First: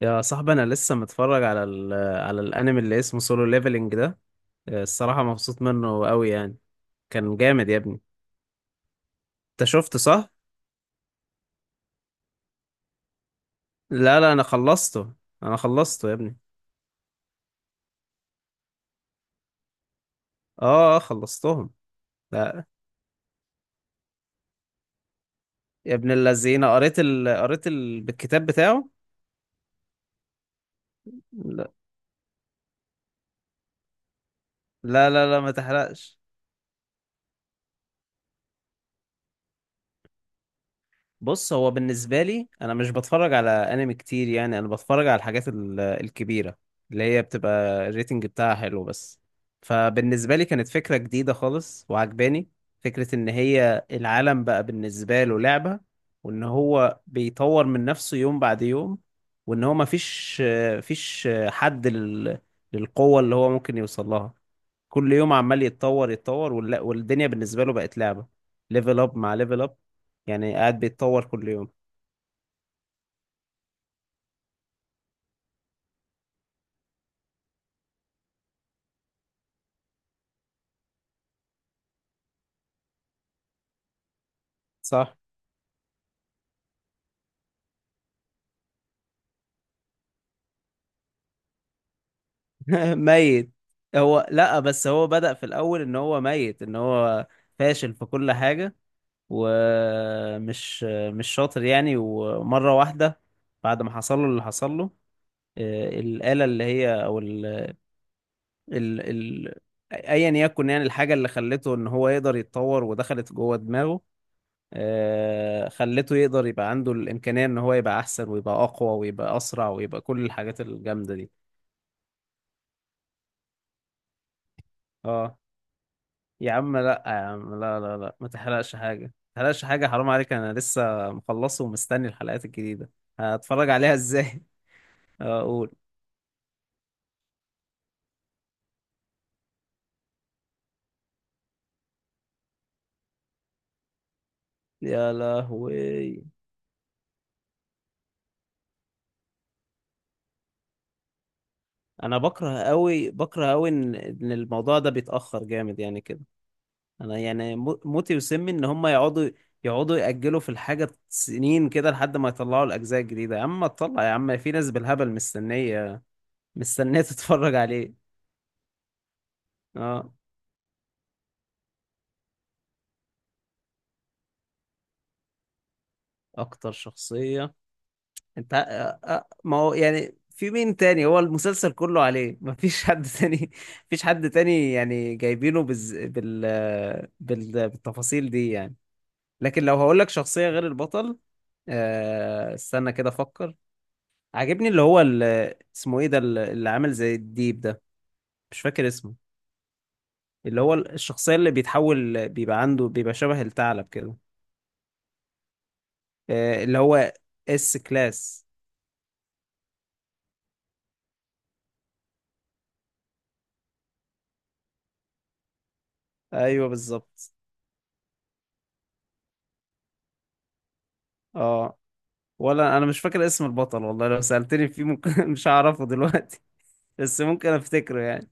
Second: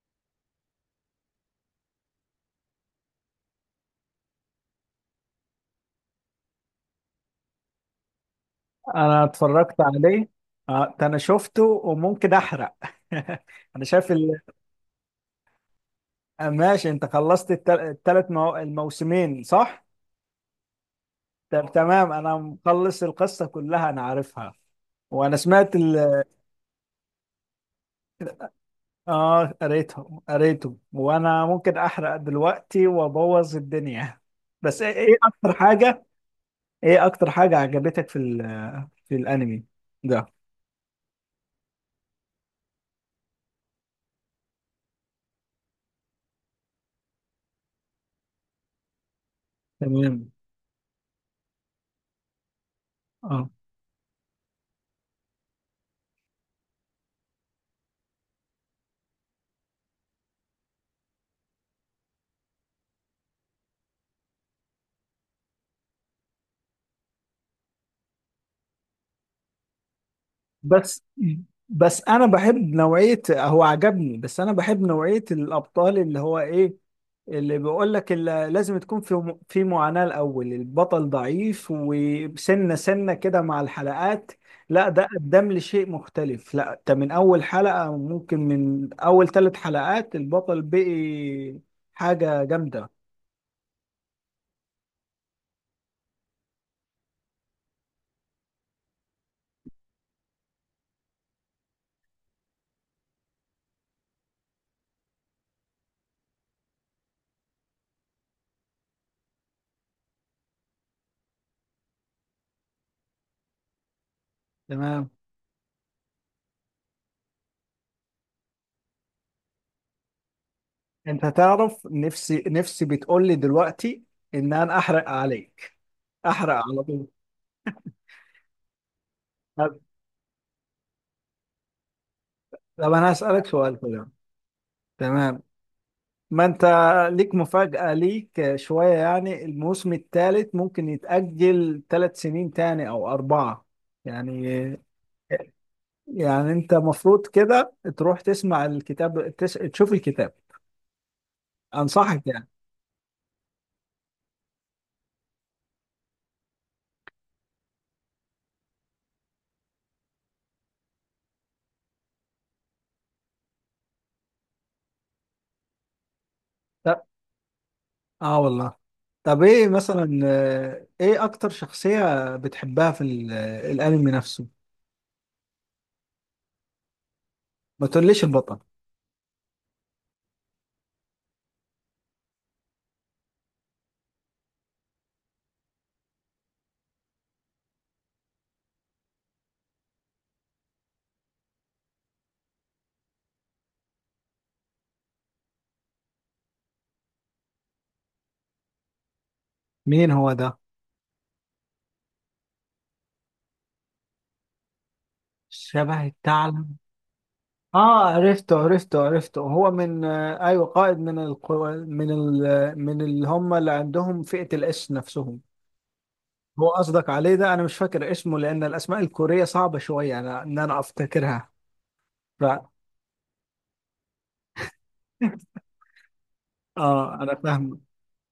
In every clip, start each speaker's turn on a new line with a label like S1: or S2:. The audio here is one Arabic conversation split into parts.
S1: يا صاحبي انا لسه متفرج على ال على الانمي اللي اسمه سولو ليفلنج ده. الصراحه مبسوط منه قوي يعني. كان جامد يا ابني.
S2: انا
S1: انت
S2: اتفرجت
S1: شفته
S2: عليه.
S1: صح؟
S2: اه، ده انا شفته وممكن احرق. انا شايف
S1: لا،
S2: ال...
S1: انا خلصته. انا خلصته يا ابني.
S2: آه، ماشي، انت خلصت الموسمين صح؟ طب
S1: خلصتهم.
S2: تمام، انا
S1: لا.
S2: مخلص القصة كلها، انا عارفها. وانا سمعت
S1: يا ابن
S2: ال...
S1: اللذينه بالكتاب بتاعه.
S2: اه قريته وانا
S1: لا.
S2: ممكن احرق دلوقتي وابوظ الدنيا. بس ايه،
S1: لا لا, لا ما
S2: اكتر حاجة؟
S1: تحرقش.
S2: ايه اكتر حاجة عجبتك في ال... في الانمي ده؟
S1: بص، هو بالنسبة لي أنا مش بتفرج على أنمي كتير، يعني أنا بتفرج على الكبيرة اللي هي بتبقى الريتنج بتاعها حلو بس.
S2: تمام.
S1: فبالنسبة لي كانت فكرة جديدة خالص وعجباني. فكرة إن
S2: اه
S1: هي العالم بقى بالنسبة له لعبة، وإن هو بيطور من نفسه يوم بعد يوم، وإن هو مفيش فيش حد لل- للقوة اللي هو ممكن يوصل لها. كل يوم عمال يتطور، والدنيا بالنسبة له بقت لعبة. ليفل اب مع ليفل اب، يعني قاعد
S2: بس
S1: بيتطور كل يوم.
S2: بس انا بحب نوعيه هو عجبني، بس انا بحب نوعيه الابطال اللي هو ايه، اللي بيقول لك اللي لازم تكون في في معاناه الاول، البطل ضعيف وسنه سنه كده مع الحلقات. لا ده
S1: صح.
S2: قدم لي شيء مختلف، لا ده من اول حلقه، ممكن من اول 3 حلقات البطل بقي حاجه جامده.
S1: ميت. هو لا بس هو بدأ في الأول إن هو ميت، إن هو فاشل في كل حاجة، ومش مش شاطر يعني. ومرة واحدة بعد ما حصل له اللي حصل له، الآلة اللي هي أو ال ال ال أيا يكن، يعني الحاجة اللي خلته إن هو يقدر يتطور ودخلت جوه دماغه.
S2: تمام.
S1: خلته يقدر يبقى عنده الإمكانية إن هو يبقى أحسن ويبقى أقوى ويبقى أسرع ويبقى كل الحاجات الجامدة
S2: انت
S1: دي.
S2: تعرف نفسي بتقول لي دلوقتي ان انا احرق
S1: اه.
S2: عليك،
S1: يا
S2: احرق
S1: عم
S2: على
S1: لا،
S2: طول.
S1: يا عم لا، ما تحرقش حاجة، ما تحرقش حاجة، حرام عليك، أنا لسه مخلصه ومستني الحلقات الجديدة.
S2: طب انا هسألك
S1: هتفرج
S2: سؤال
S1: عليها
S2: كده.
S1: إزاي؟
S2: تمام،
S1: أقول.
S2: ما انت ليك مفاجأة، ليك شوية يعني، الموسم الثالث ممكن يتأجل 3 سنين تاني او اربعة. يعني
S1: يا لهوي.
S2: يعني انت مفروض كده تروح تسمع الكتاب، تشوف الكتاب،
S1: أنا
S2: انصحك يعني.
S1: بكره أوي، بكره أوي إن الموضوع ده بيتأخر جامد يعني كده. انا يعني موتي وسمي ان هم يقعدوا يأجلوا في الحاجة سنين كده لحد ما يطلعوا الأجزاء الجديدة. يا عم طلع يا عم، في ناس بالهبل مستنية
S2: طب
S1: تتفرج عليه.
S2: اه والله. طب ايه
S1: اه.
S2: مثلا، ايه اكتر شخصية بتحبها في الانمي نفسه؟
S1: أكتر شخصية.
S2: ما تقوليش
S1: أنت
S2: البطل.
S1: آه، آه، ما هو يعني في مين تاني، هو المسلسل كله عليه. مفيش حد تاني. مفيش حد تاني، يعني جايبينه بز... بال... آه، بال... بالتفاصيل دي يعني. لكن لو هقولك شخصية غير البطل، استنى كده أفكر. عاجبني اللي هو اللي اسمه ايه ده، اللي عامل زي الديب ده، مش فاكر اسمه.
S2: مين هو ده؟
S1: اللي هو الشخصية اللي بيتحول، بيبقى عنده، بيبقى شبه الثعلب كده.
S2: شبه الثعلب؟
S1: اللي هو اس
S2: اه
S1: كلاس.
S2: عرفته عرفته، هو من آه ايوه قائد من القوى، من ال من اللي هم اللي عندهم فئة الاس نفسهم.
S1: ايوه
S2: هو قصدك
S1: بالظبط.
S2: عليه ده، انا مش فاكر اسمه لان الاسماء الكورية صعبة شوية، انا افتكرها.
S1: اه.
S2: ف
S1: ولا انا مش فاكر اسم البطل والله، لو سألتني فيه ممكن مش هعرفه دلوقتي. بس
S2: اه انا
S1: ممكن
S2: فاهم.
S1: افتكره يعني.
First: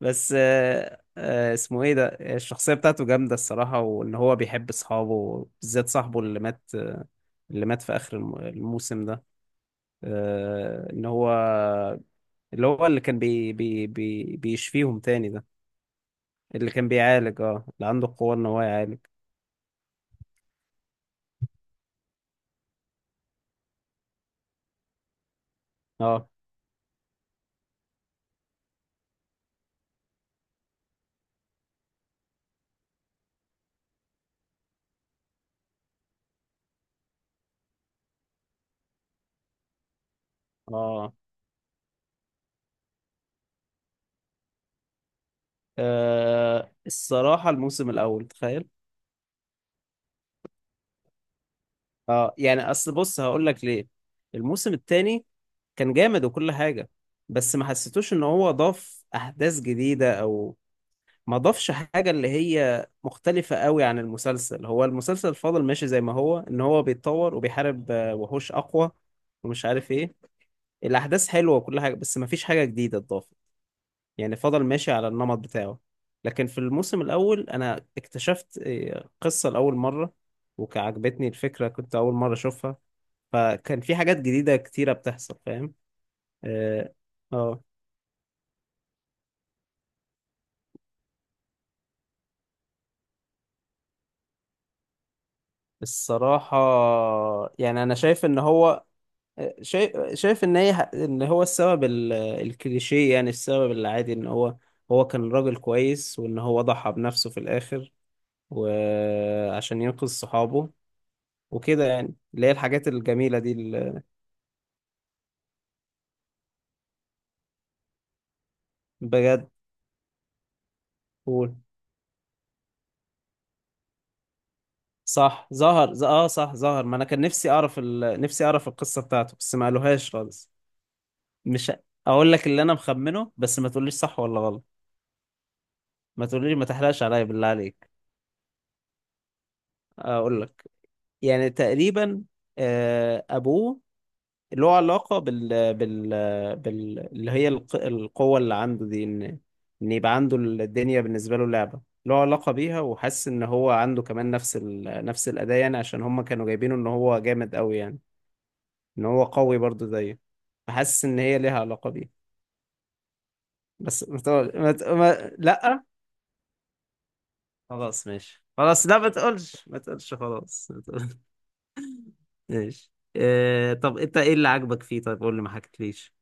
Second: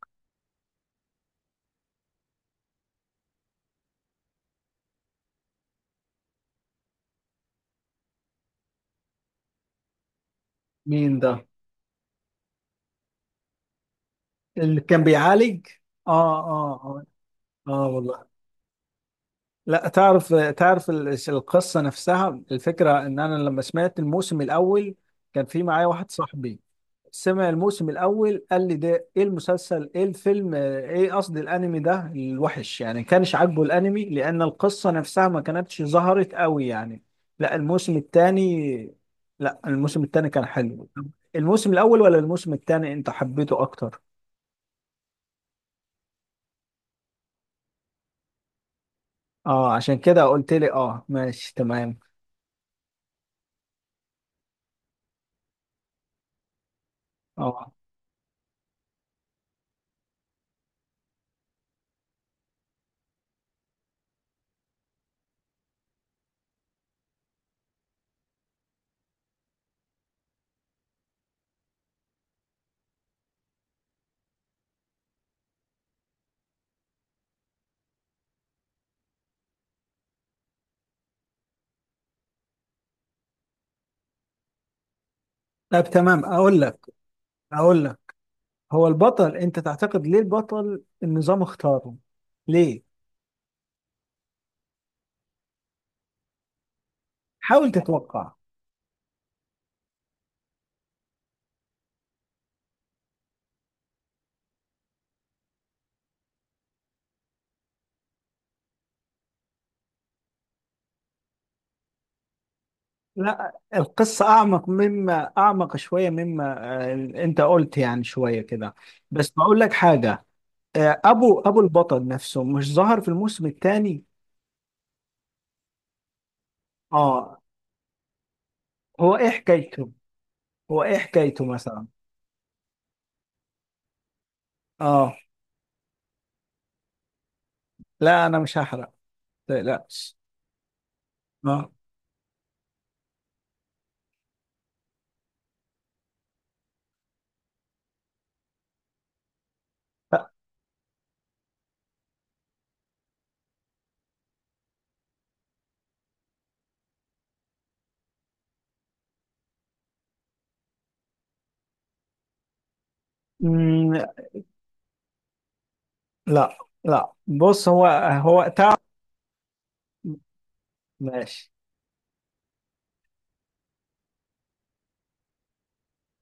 S1: بس اسمه ايه ده، الشخصية بتاعته جامدة الصراحة، وان هو بيحب اصحابه، بالذات صاحبه اللي مات، اللي مات في اخر الموسم ده. ان
S2: مين
S1: هو
S2: ده؟
S1: اللي هو اللي كان بي بي بي
S2: اللي
S1: بيشفيهم
S2: كان
S1: تاني ده.
S2: بيعالج؟ اه
S1: اللي كان
S2: اه
S1: بيعالج. اه
S2: اه. اه
S1: اللي عنده
S2: والله.
S1: القوة ان هو يعالج.
S2: لا تعرف، تعرف القصة نفسها؟ الفكرة ان انا لما سمعت الموسم الاول كان في معايا واحد
S1: اه.
S2: صاحبي، سمع الموسم الاول قال لي ده ايه المسلسل، ايه الفيلم، ايه قصدي الانمي ده الوحش، يعني كانش عاجبه الانمي لان القصه نفسها ما كانتش ظهرت قوي يعني. لا الموسم الثاني، لا الموسم الثاني كان حلو.
S1: اه.
S2: الموسم الاول ولا الموسم الثاني انت حبيته اكتر؟
S1: الصراحة الموسم الاول تخيل.
S2: اه عشان كده قلت لي اه ماشي تمام.
S1: اه يعني اصل بص هقول لك ليه. الموسم التاني كان جامد وكل حاجة، بس ما
S2: اه
S1: حسيتوش ان هو ضاف احداث جديدة او، ما ضافش حاجة اللي هي مختلفة قوي عن المسلسل. هو المسلسل فضل ماشي زي ما هو، ان هو بيتطور وبيحارب وحوش اقوى ومش عارف ايه. الاحداث حلوة وكل حاجة، بس ما فيش حاجة جديدة اتضافت، يعني فضل ماشي على النمط بتاعه. لكن في الموسم الاول انا اكتشفت قصة لأول مرة، وعجبتني الفكرة، كنت أول مرة أشوفها، فكان في حاجات جديدة كتيرة بتحصل فاهم.
S2: طب تمام اقول لك،
S1: اه. آه.
S2: اقول لك. هو البطل انت تعتقد ليه البطل النظام اختاره؟ ليه؟
S1: الصراحة
S2: حاول
S1: يعني أنا شايف
S2: تتوقع.
S1: إن هو، شايف ان هي ان هو السبب الكليشيه، يعني السبب العادي ان هو، هو كان راجل كويس وان هو ضحى بنفسه في الاخر وعشان ينقذ صحابه وكده يعني، اللي هي الحاجات الجميله دي
S2: لا
S1: ال-
S2: القصة أعمق، أعمق شوية مما آه، أنت قلت يعني شوية كده. بس
S1: بجد.
S2: بقول لك حاجة، آه، أبو
S1: قول.
S2: أبو البطل نفسه مش ظهر في الموسم الثاني؟
S1: صح ظهر، صح ظهر. ما انا كان
S2: آه.
S1: نفسي اعرف القصه
S2: هو إيه
S1: بتاعته بس ما
S2: حكايته؟
S1: قالوهاش خالص.
S2: هو إيه حكايته
S1: مش ه-
S2: مثلا؟
S1: اقول لك اللي انا مخمنه بس ما تقوليش صح ولا غلط.
S2: آه.
S1: ما تقوليش، ما تحرقش عليا بالله عليك.
S2: لا أنا مش هحرق، متقلقش.
S1: اقول لك. يعني
S2: آه.
S1: تقريبا ابوه له علاقة بال اللي هي القوة اللي عنده دي، إن إن يبقى عنده الدنيا بالنسبة له لعبة، له علاقة بيها، وحاسس إن هو عنده كمان نفس الأداء يعني، عشان هما كانوا جايبينه إن هو جامد أوي يعني، إن هو قوي برضه زيه. فحاسس إن هي ليها علاقة بيه.
S2: أمم،
S1: بس ما تقول ما... ت- ما... لأ.
S2: لا لا، بص هو
S1: خلاص ماشي
S2: هو تعب.
S1: خلاص، لا ما تقولش، ما تقولش، خلاص ما تقولش.
S2: ماشي.
S1: ماشي. طب أنت إيه اللي عجبك فيه، طيب قول لي ما حكيتليش.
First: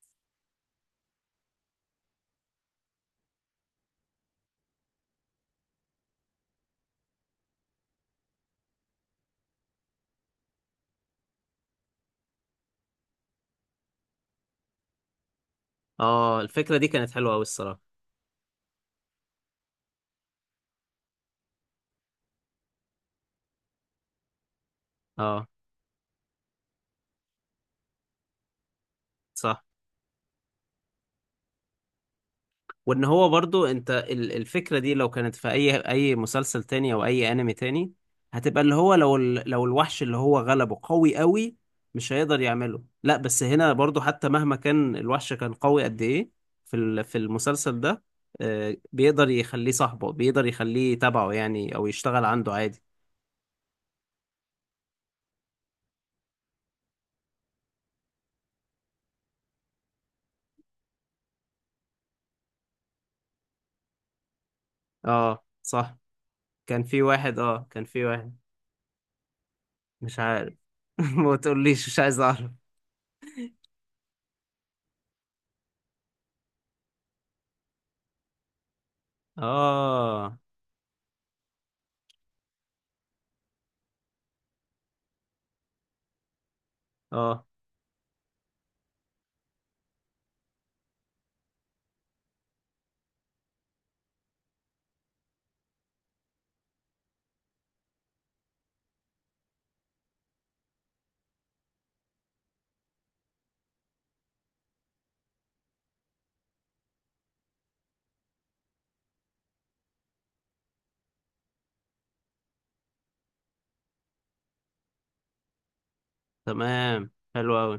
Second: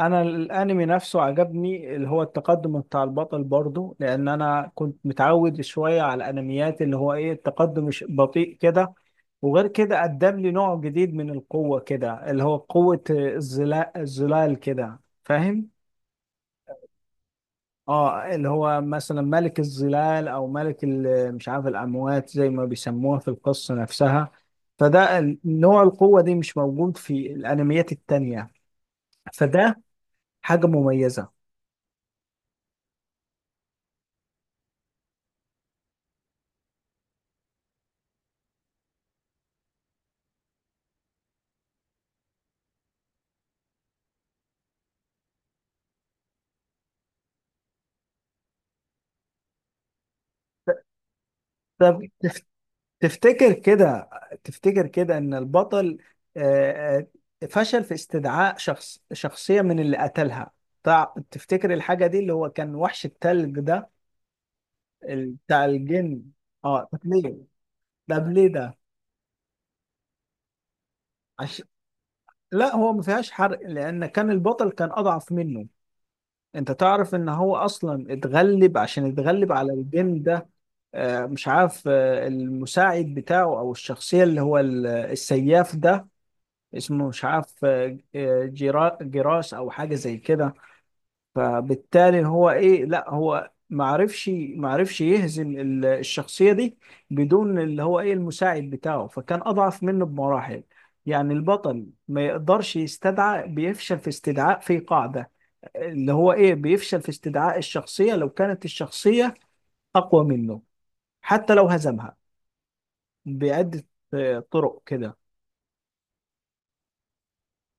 S2: انا الانمي نفسه عجبني، اللي هو التقدم بتاع البطل، برضه لان انا كنت متعود شويه على الانميات اللي هو ايه التقدم مش بطيء كده. وغير كده قدم لي نوع جديد من القوه كده، اللي هو قوه الظلال، الظلال كده، فاهم؟
S1: آه الفكرة دي كانت حلوة أوي الصراحة.
S2: اه اللي هو مثلا ملك الظلال او ملك مش عارف الاموات زي ما بيسموها في القصه نفسها. فده
S1: آه
S2: نوع القوه دي مش موجود في الانميات التانيه،
S1: صح.
S2: فده حاجه مميزه.
S1: وان هو برضو انت الفكرة دي لو كانت في اي مسلسل تاني او اي انمي تاني، هتبقى اللي هو لو لو الوحش اللي هو غلبه قوي قوي، مش هيقدر يعمله. لا بس هنا برضو، حتى مهما كان الوحش كان قوي قد ايه، في المسلسل ده بيقدر يخليه صاحبه، بيقدر يخليه تبعه يعني، او
S2: طب
S1: يشتغل عنده عادي.
S2: تفتكر كده، تفتكر كده ان البطل آه، فشل في استدعاء شخصية من اللي قتلها؟ تفتكر الحاجة دي اللي هو كان وحش التلج ده،
S1: اه
S2: بتاع
S1: صح.
S2: الجن؟ اه طب ليه؟
S1: كان في
S2: طب
S1: واحد.
S2: ليه ده؟
S1: مش عارف. ما
S2: عش...
S1: تقوليش، مش عايز اعرف.
S2: لا هو ما فيهاش حرق لان كان البطل كان اضعف منه. انت تعرف ان هو اصلا اتغلب عشان يتغلب على الجن
S1: اه.
S2: ده، آه، مش عارف، آه، المساعد بتاعه او الشخصية اللي هو السياف ده، اسمه مش
S1: اه.
S2: عارف، جراس او حاجه زي كده. فبالتالي هو ايه، لا هو ما عرفش، ما عرفش يهزم الشخصيه دي بدون اللي هو ايه المساعد بتاعه، فكان اضعف منه بمراحل. يعني البطل ما يقدرش يستدعى، بيفشل في استدعاء، في قاعده اللي هو ايه بيفشل في استدعاء الشخصيه لو كانت الشخصيه اقوى منه، حتى لو هزمها بعده، آه، طرق كده،
S1: تمام حلو قوي.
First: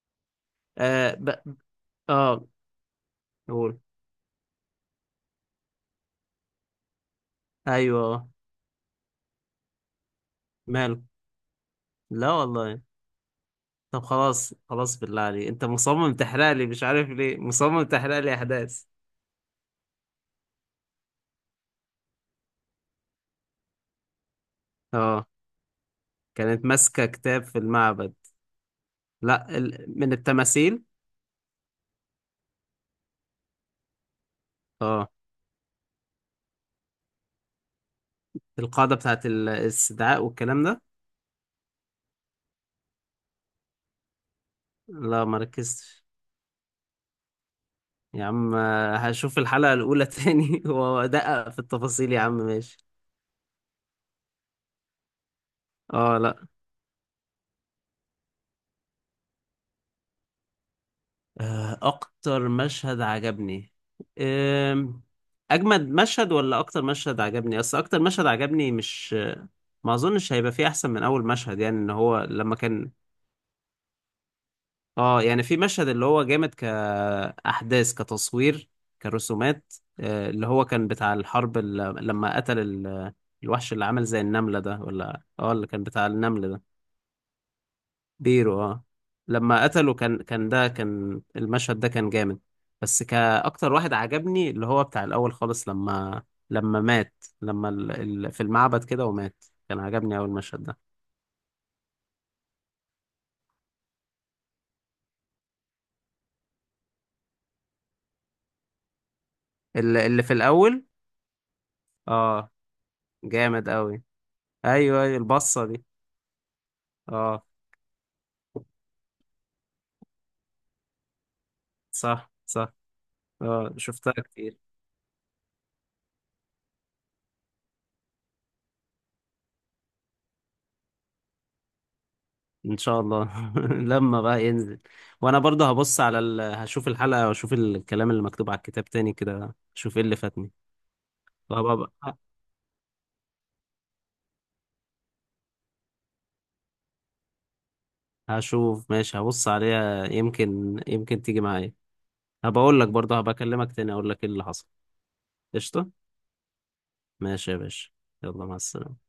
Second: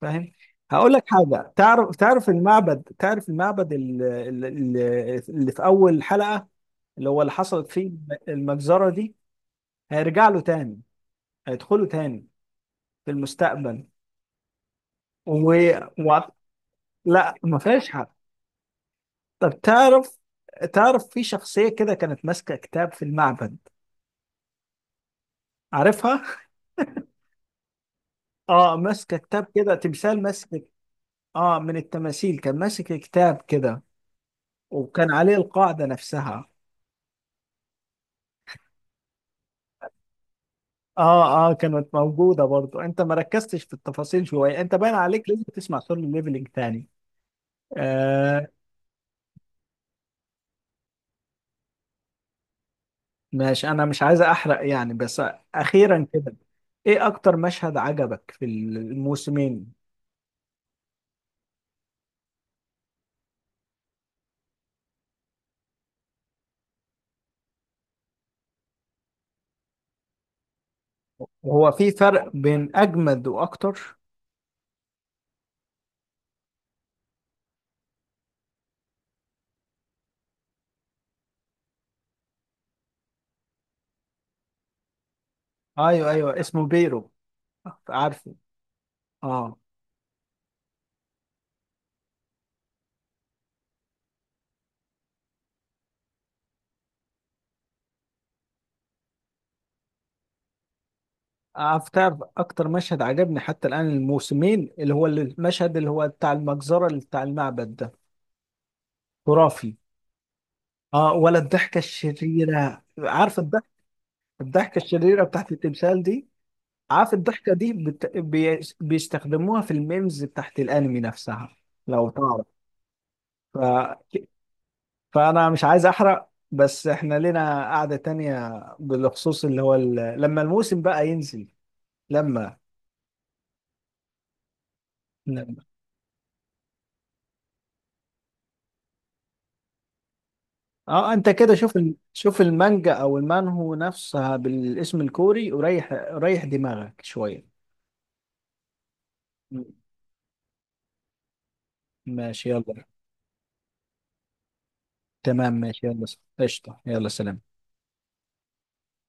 S2: فاهم؟ هقول لك
S1: اه ب...
S2: حاجه، تعرف، تعرف
S1: اه.
S2: المعبد، تعرف المعبد
S1: قول.
S2: اللي في اول حلقه، اللي هو اللي حصلت فيه
S1: ايوه آه.
S2: المجزره دي؟ هيرجع له تاني،
S1: ماله.
S2: هيدخله تاني
S1: لا والله.
S2: في المستقبل.
S1: طب خلاص خلاص بالله
S2: و...
S1: عليك، انت مصمم
S2: و...
S1: تحرق لي، مش عارف
S2: لا
S1: ليه
S2: ما
S1: مصمم
S2: فيهاش حد.
S1: تحرق لي احداث.
S2: طب تعرف، تعرف في شخصيه كده كانت ماسكه كتاب في المعبد؟
S1: اه
S2: عارفها؟
S1: كانت ماسكه كتاب في المعبد.
S2: اه ماسكه كتاب
S1: لا
S2: كده،
S1: من
S2: تمثال ماسك.
S1: التماثيل.
S2: اه من التماثيل كان ماسك كتاب كده،
S1: اه.
S2: وكان عليه القاعده نفسها.
S1: القاعده بتاعت الاستدعاء والكلام ده.
S2: اه كانت موجودة برضو، انت ما ركزتش في التفاصيل شوية، انت باين
S1: لا
S2: عليك
S1: ما
S2: لازم تسمع سولو
S1: ركزتش.
S2: ليفلينج تاني.
S1: يا
S2: آه
S1: عم، هشوف الحلقه الاولى تاني وادقق في التفاصيل يا عم ماشي.
S2: ماشي انا مش عايز احرق يعني بس. اخيرا
S1: اه
S2: كده،
S1: لا.
S2: ايه اكتر مشهد عجبك في الموسمين؟
S1: اكتر مشهد عجبني، آم، اجمد مشهد ولا اكتر مشهد عجبني، اصل اكتر مشهد عجبني مش، ما اظنش هيبقى فيه احسن من اول مشهد،
S2: وهو
S1: يعني
S2: في
S1: ان هو
S2: فرق
S1: لما
S2: بين
S1: كان،
S2: اجمد واكتر؟
S1: اه يعني في مشهد اللي هو جامد كاحداث كتصوير كرسومات، اللي هو كان بتاع الحرب لما قتل الوحش اللي عمل زي النملة ده، ولا اه اللي كان بتاع
S2: ايوه ايوه
S1: النمل ده.
S2: اسمه بيرو، عارفه؟
S1: بيرو اه.
S2: اه.
S1: لما قتله كان المشهد ده كان جامد. بس كأكتر واحد عجبني اللي هو بتاع الأول خالص، لما مات، لما في المعبد كده ومات، كان عجبني أول المشهد ده.
S2: عارف، تعرف اكتر مشهد عجبني حتى الان الموسمين؟ اللي هو المشهد اللي هو بتاع المجزرة اللي بتاع المعبد ده، خرافي.
S1: اللي في الأول.
S2: اه ولا الضحكة
S1: اه
S2: الشريرة، عارف؟
S1: جامد أوي.
S2: الضحكة
S1: أيوه
S2: الشريرة بتاعت
S1: البصة دي.
S2: التمثال دي. عارف
S1: اه.
S2: الضحكة دي بيستخدموها في الميمز بتاعت الأنمي نفسها لو
S1: صح
S2: تعرف؟
S1: صح
S2: ف...
S1: اه شفتها كتير.
S2: فأنا مش عايز أحرق بس إحنا لنا قعدة تانية، بالخصوص اللي هو ال... لما الموسم بقى ينزل. لما
S1: إن شاء الله لما بقى ينزل. وأنا
S2: لما
S1: برضه هشوف الحلقة وأشوف الكلام اللي مكتوب على الكتاب تاني كده، أشوف إيه اللي فاتني.
S2: اه انت كده شوف
S1: طب
S2: ال... شوف المانجا او المانهو نفسها بالاسم الكوري، وريح دماغك شوية.
S1: هشوف ماشي، هبص
S2: م-
S1: عليها، يمكن تيجي معايا.
S2: ماشي
S1: هبقول
S2: يلا.
S1: لك برضه، هبكلمك تاني اقول لك ايه اللي حصل.
S2: تمام ماشي
S1: قشطة.
S2: يلا. قشطة، يلا سلام.
S1: ماشي يا باشا. يلا مع السلامة.